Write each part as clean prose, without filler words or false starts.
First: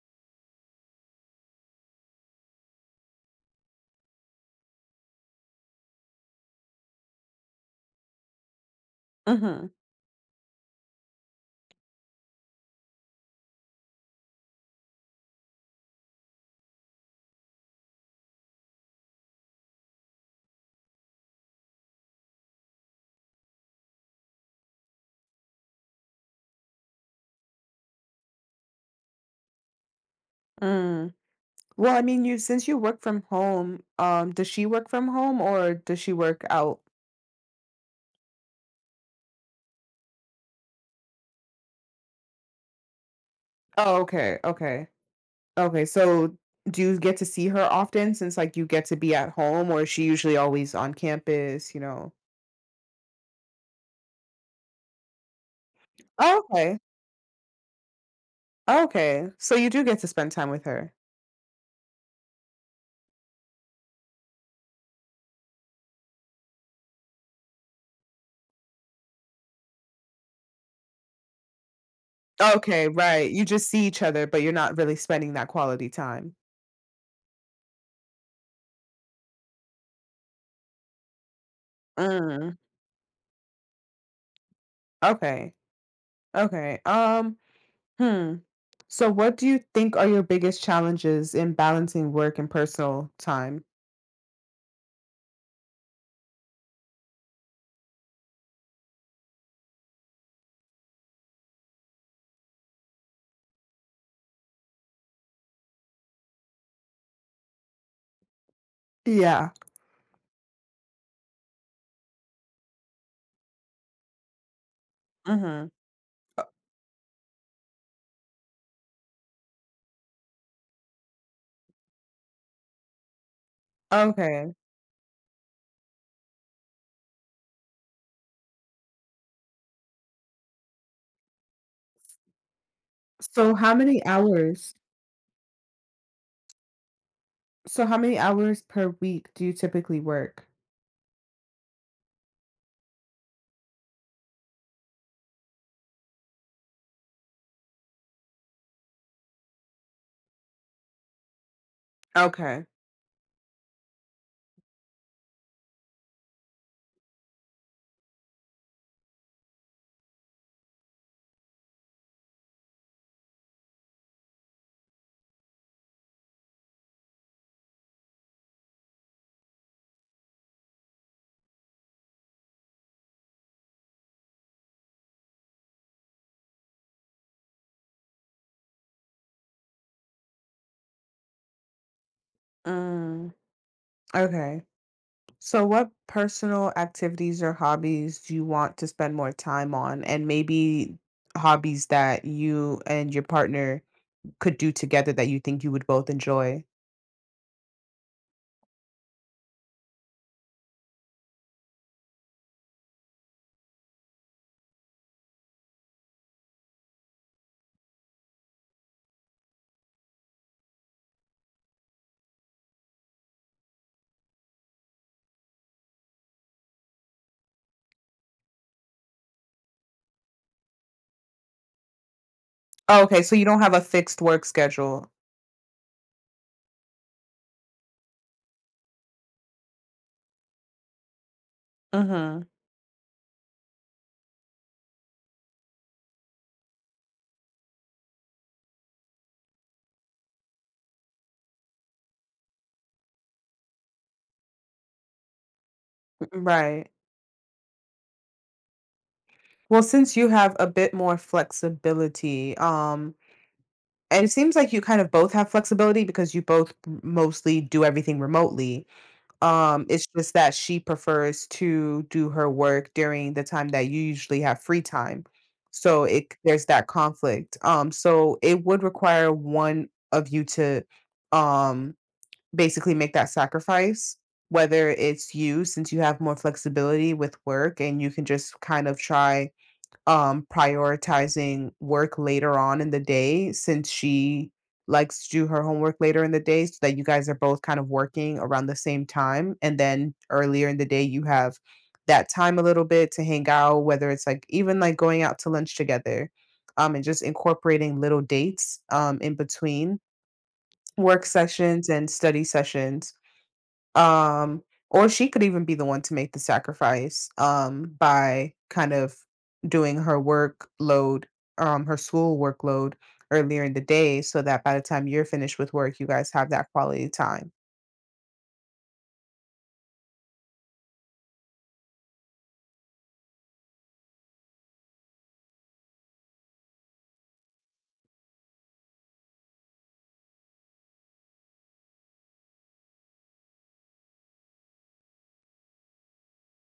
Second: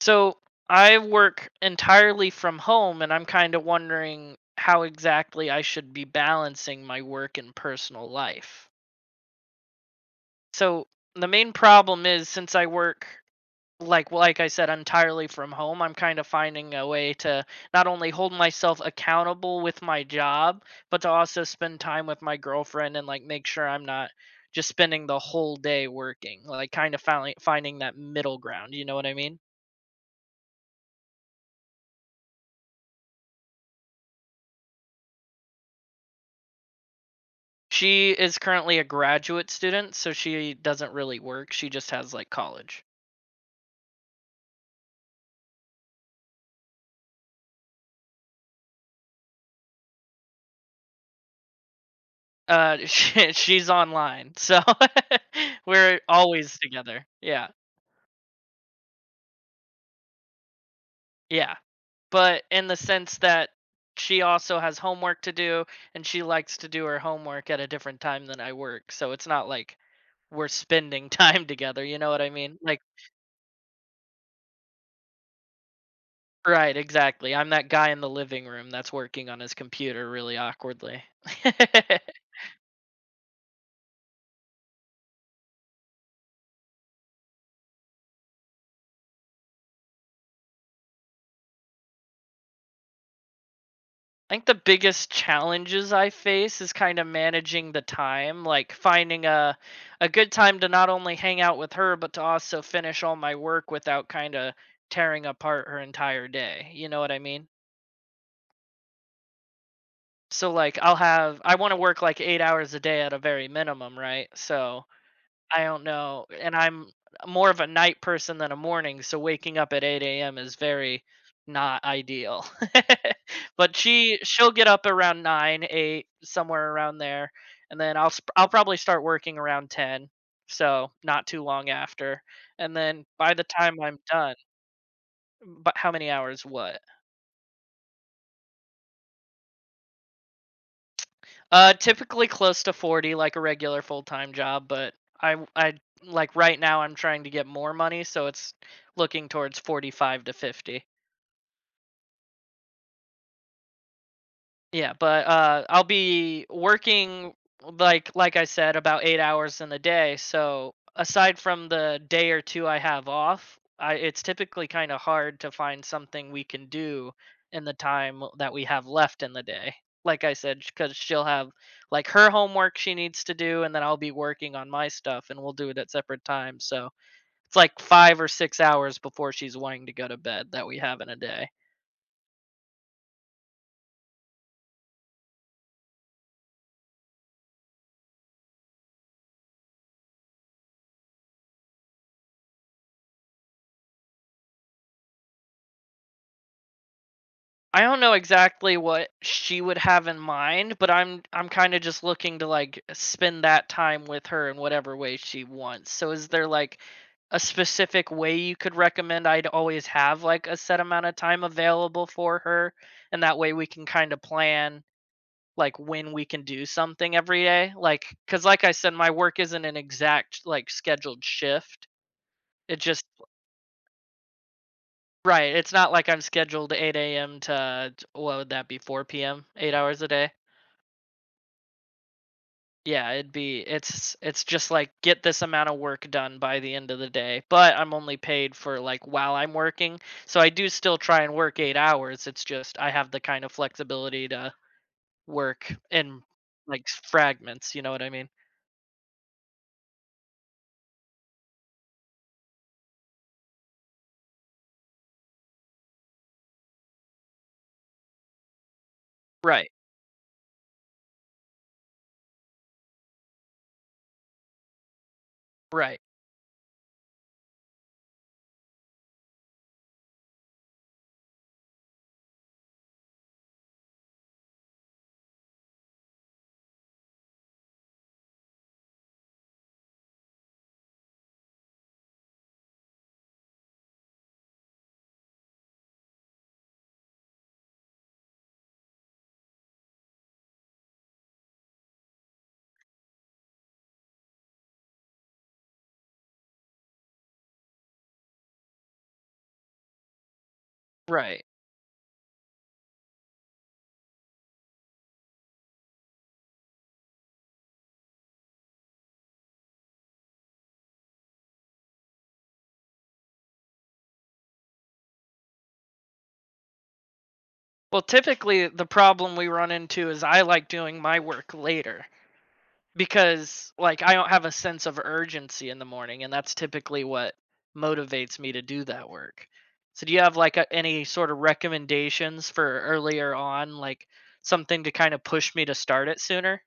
So I work entirely from home, and I'm kind of wondering how exactly I should be balancing my work and personal life. Uh-huh. So the main problem is, since I work like I said entirely from home, I'm kind of finding a way to not only hold myself accountable with my job, but to also spend time with my girlfriend and like make sure I'm not just spending the whole day working. Like kind of finding that middle ground, you know what I mean? Mm. Well, I mean, you since you work from home, does she work from home or does she work out? She is currently a graduate student, so she doesn't really work. She just has like college. Oh, okay, okay. Okay. So do you get to see her often since like you get to be at home, or is she usually always on campus, you know? She's online, so we're Oh, always okay. together. Yeah, Okay. So you do get to spend time with her. yeah. But in the sense that she also has homework to do, and she likes to do her homework at a different time than I work. So it's not like we're spending time together. You know what I mean? Like, Okay, right. You just see each other, but you're not really spending that quality time. right, exactly. I'm that guy in the living room that's working on his computer really awkwardly. Mm. Okay. Okay. Hmm. So, what do you think are your biggest challenges in balancing work and personal time? I think the biggest challenges I face is kind of managing the time, like finding a good time to not only hang out with her but to also finish all my work without kind of tearing apart her entire day. You know what I mean? Yeah. So like I'll have I want to work like 8 hours a day at a very minimum, right? So I Hmm. don't know, and I'm more of a night person than a morning, so waking up at 8 a.m. is very not ideal. But she'll Okay. get up around 9, 8, somewhere around there, and then I'll probably start working around 10, so not too long after, and then by the So, how time I'm many done. hours? But how many hours what? So, how many hours per week do you typically work? Typically close to 40, like a regular full time job, but I like right now I'm trying to get more money, so it's looking towards 45 to 50. Okay. Yeah, but I'll be working like I said about 8 hours in a day. So aside from the day or two I have off, it's typically kind of hard to find something we can do in the time that we have left in the day. Like I said, because she'll have like her homework she needs to do, and then I'll be working on my stuff, and we'll do it at separate times. So it's like 5 or 6 hours before she's wanting to go to bed that we have in a day. Mm. Okay. So, what personal activities or hobbies do you want to spend more time on? And maybe hobbies that you and your partner could do together that you think you would both enjoy? I don't know exactly what she would have in mind, but I'm kind of just looking to like spend that time with her in whatever way she wants. So is there like a specific way you could recommend? I'd always have like a set amount of time available for her, and that way we can kind of plan like when we can do something every day. Like cuz like I said my work isn't an exact like scheduled shift. It just Okay. So, you don't have a fixed work schedule. right, it's not like I'm scheduled 8 a.m. to what would that be, 4 p.m., 8 hours a day. Hmm. Yeah, it'd be it's just like get this amount of work done by the end of the day, but I'm only paid for like while I'm working. So I do still try and work 8 hours. It's just I have the kind of flexibility to work in like Right. Fragments, you know what I mean? Well, since you have a bit more flexibility, and it seems like you kind of both have flexibility because you both mostly do everything remotely. Right. It's just that she prefers to do her work during the time that you usually have free time. Right. So it there's that conflict. So it would require one of you to um basically make that sacrifice, whether it's you since you have more flexibility with work and you can just kind of try prioritizing work later on in the day since she likes to do her homework later in the day so that you guys are both kind of working around the same time. And then earlier in the day, you have that time a little bit to hang out, whether it's like even like going out to lunch together, and just incorporating little dates, in between work Right. sessions and study sessions, um, or she could even be the one to make the sacrifice, by kind of doing her workload, her school workload earlier in the day so that by the time you're finished with work, you guys have that quality time. Well, typically the problem we run into is I like doing my work later, because like I don't have a sense of urgency in the morning, and that's typically what motivates me to do that work. So, do you have like any sort of recommendations for earlier on, like something to kind of push me to start it sooner?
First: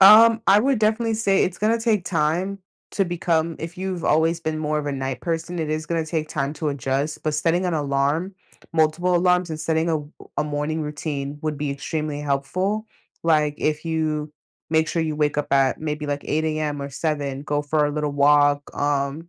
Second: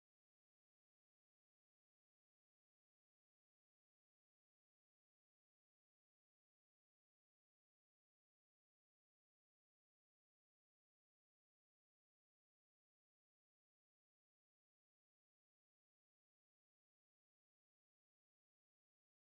I would definitely say it's gonna take time to become if you've always been more of a night person, it is gonna take time to adjust, but setting an alarm, multiple alarms, and setting a morning routine would be extremely helpful. Like if you make sure you wake up at maybe like 8 a.m. or 7, go for a little walk,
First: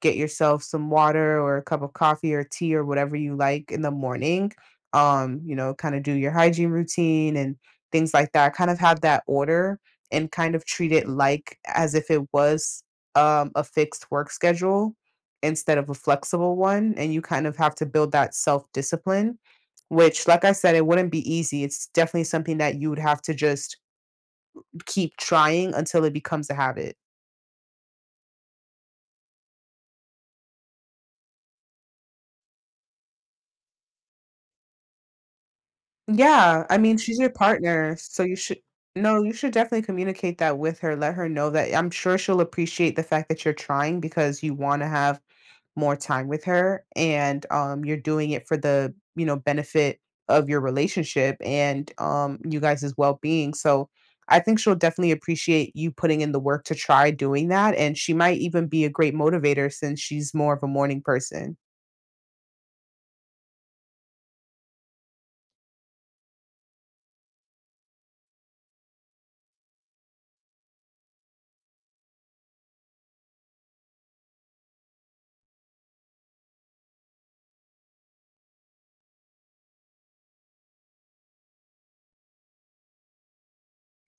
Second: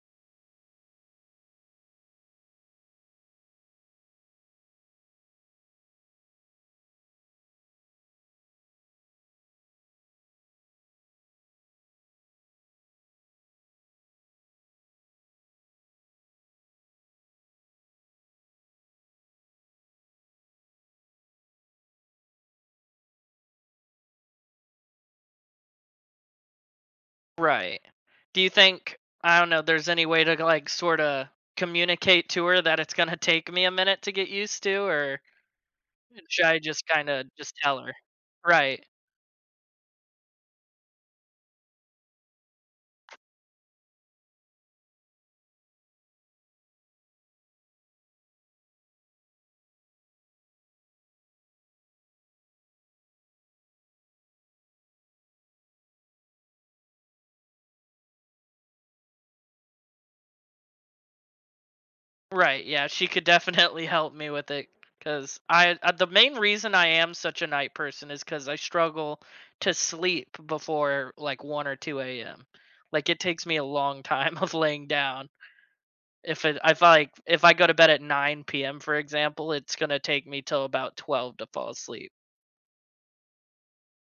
get yourself some water or a cup of coffee or tea or whatever you like in the morning. Kind of do your hygiene routine and things like that. Kind of have that order and kind of treat it like as if it was, a fixed work schedule instead of a flexible one. And you kind of have to build that self discipline, which, like I said, it wouldn't be easy. It's definitely something that you would have to just keep trying until it becomes a habit. Right. Do you think, I don't know, there's any way to like sort of communicate to her that it's gonna take me a minute to get used to, or should I Yeah, I just mean, kind she's of your just tell her? partner, so you should Right. no, you should definitely communicate that with her. Let her know that I'm sure she'll appreciate the fact that you're trying because you want to have more time with her, and you're doing it for the benefit of your relationship, and you guys' well-being. So I think she'll definitely appreciate you putting in the work to try doing that. And she might even be a great motivator since she's more of a morning person. Right, yeah, she could definitely help me with it cuz I the main reason I am such a night person is cuz I struggle to sleep before like 1 or 2 AM. Like it takes me a long time of laying down. If it if like, if I go to bed at 9 p.m. for example, it's going to take me till about 12 to fall asleep.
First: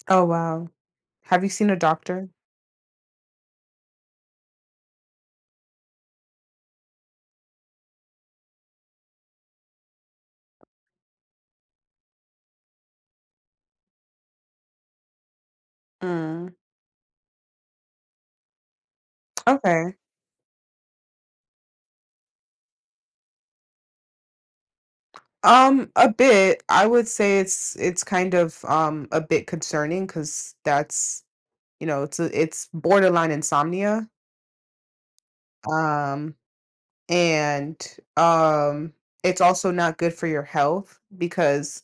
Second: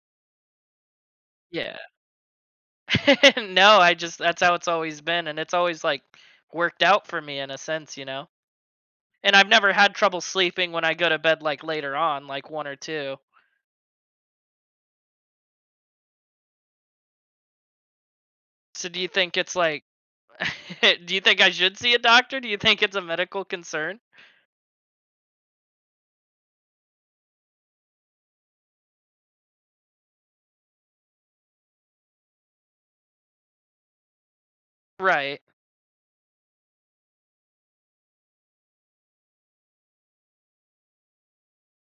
Oh, wow. Have you seen a Yeah. doctor? No, I just that's how it's always been, and it's always like worked out for me in a sense, you know? And I've never had trouble sleeping when I go to bed like later on, like 1 or 2. Mm. So do you think it's like Okay. do you think I should see a doctor? Do you think it's a medical concern? A bit. I would say it's kind of a bit concerning because that's you know it's a, it's borderline insomnia. Right. Um, and um, it's also not good for your health because,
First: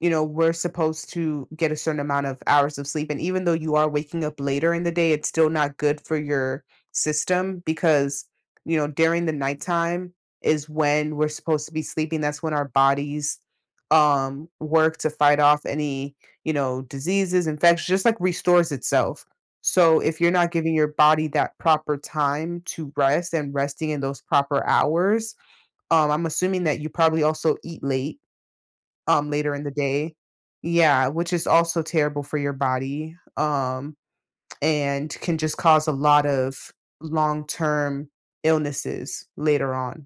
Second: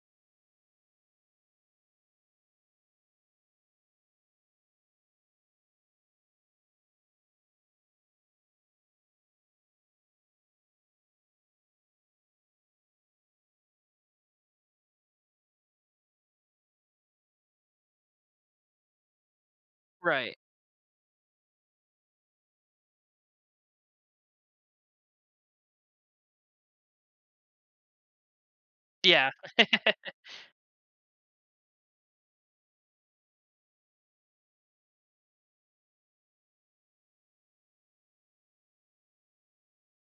we're supposed to get a certain amount of hours of sleep. And even though you are waking up later in the day, it's still not good for your system because, during the nighttime is when we're supposed to be sleeping. That's when our bodies work to fight off any, diseases, infections, just like restores itself. So if you're Right. not giving your body that proper time to rest and resting in those proper hours, I'm assuming that you probably also eat late, Yeah. later in the day. Yeah, which is also terrible for your body, and can just cause a lot of long-term illnesses later on.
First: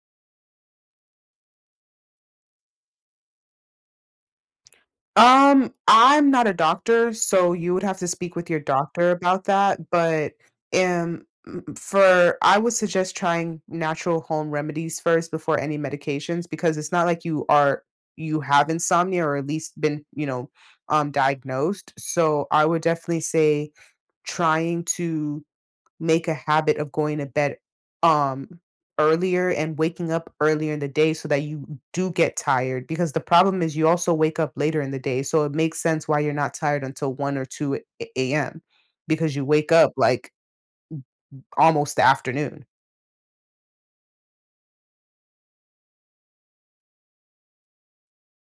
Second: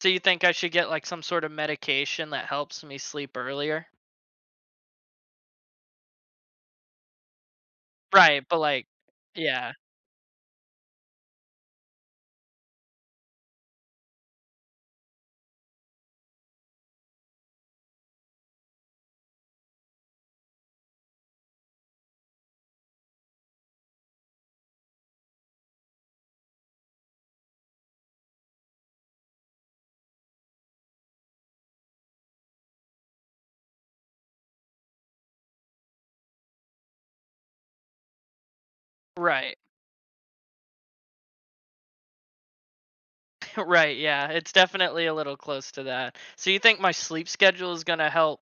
So you think I should get, like, some sort of medication that helps me sleep earlier? I'm not a doctor, so you would have to speak Right, with but, your like, doctor about yeah. that, but, mm, for I would suggest trying natural home remedies first before any medications because it's not like you have insomnia or at least been, diagnosed, so I would definitely say trying to make a habit of going to bed, um, earlier and waking up earlier in the day so that you do get tired because the problem is you also wake up later in the day, so it makes sense why you're not tired until 1 or 2 a AM because you Right. wake up, like, almost the afternoon. Right, yeah, it's definitely a little close to that. So you think my sleep schedule is gonna help,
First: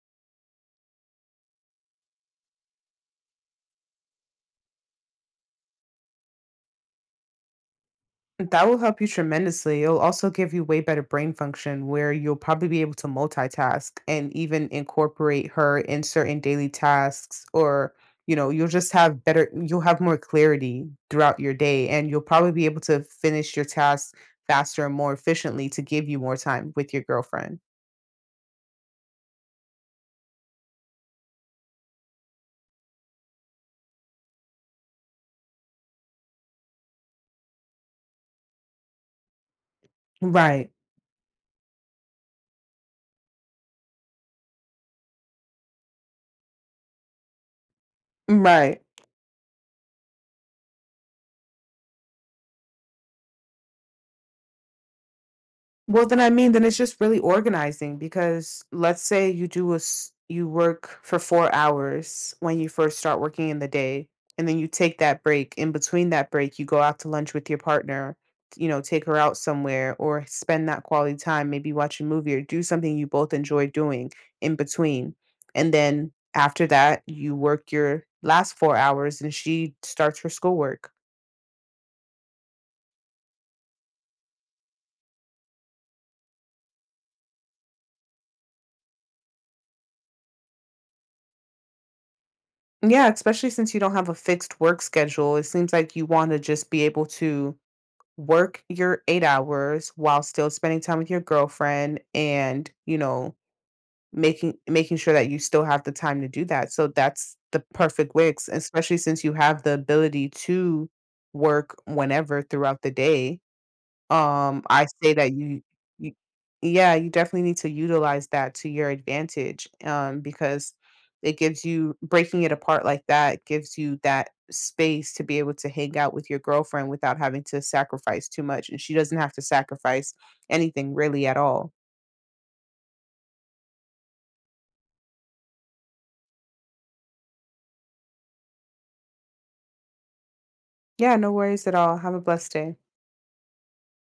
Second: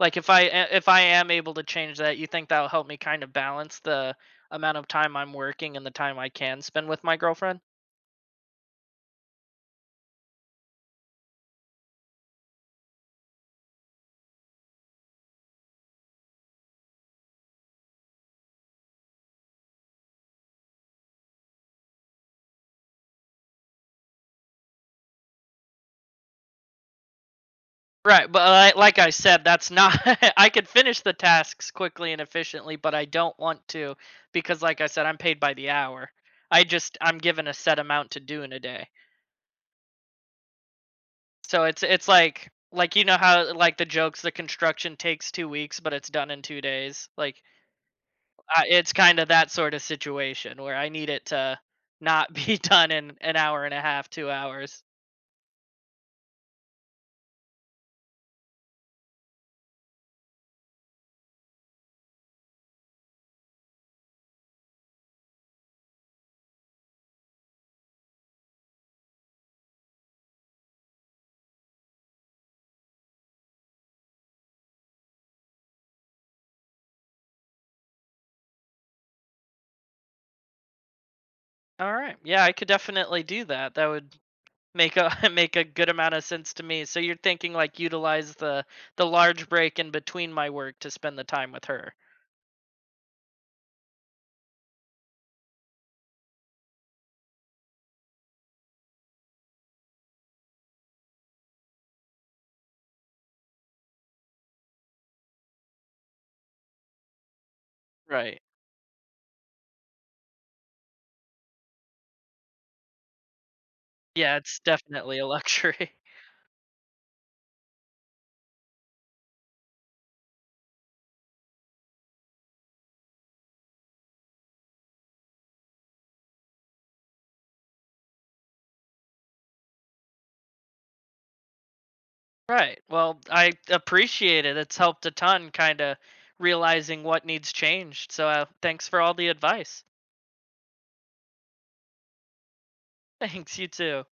like, if I a if I am able to change that, you think that'll help me kind of balance the amount of time I'm working and the time I can spend with my girlfriend? That will help you tremendously. It'll also give you way better brain function where you'll probably be able to multitask and even incorporate her in certain daily tasks, or, you'll have more clarity throughout your day, and you'll probably be able to finish your tasks faster and more efficiently to give you more time with your girlfriend. Right, but like I said, that's not. I could finish the tasks quickly and efficiently, but I don't want to, because, like I said, I'm paid by the hour. I'm given a set amount to do in a day, Right. so it's like you know how like the jokes the construction takes 2 weeks, but it's done in 2 days. Like Right. it's kind of that sort of situation where I need it to not be done in an hour and a half, 2 hours. Well, then I mean, then it's just really organizing because let's say you do a s- you work for 4 hours when you first start working in the day, and then you take that break. In between that break, you go out to lunch with your partner, take her out somewhere or spend that quality time, maybe watch a movie or do something you both enjoy doing in between. And then after that, you work your last 4 hours and she starts her schoolwork. All right, yeah, I could definitely do that. That would make a make a good amount of sense to me. So you're thinking like utilize the large break in between my work to spend the time with her. Yeah, especially since you don't have a fixed work schedule, it seems like you want to just be able to work your 8 hours while still spending time with your girlfriend, and, making sure that you still have the time to do that. So that's the perfect way, Right. Especially since you have the ability to work whenever throughout the day. Yeah, it's I say definitely a that you luxury. you yeah, you definitely need to utilize that to your advantage, because it gives you breaking it apart like that gives you that space to be able to hang out with your girlfriend without having to sacrifice too much, and she doesn't have to sacrifice anything really at all. Right. Well, I appreciate it. It's helped a ton kind of realizing what needs changed. So thanks for all the advice. Yeah, no worries at all. Have a blessed day. Thanks, you too.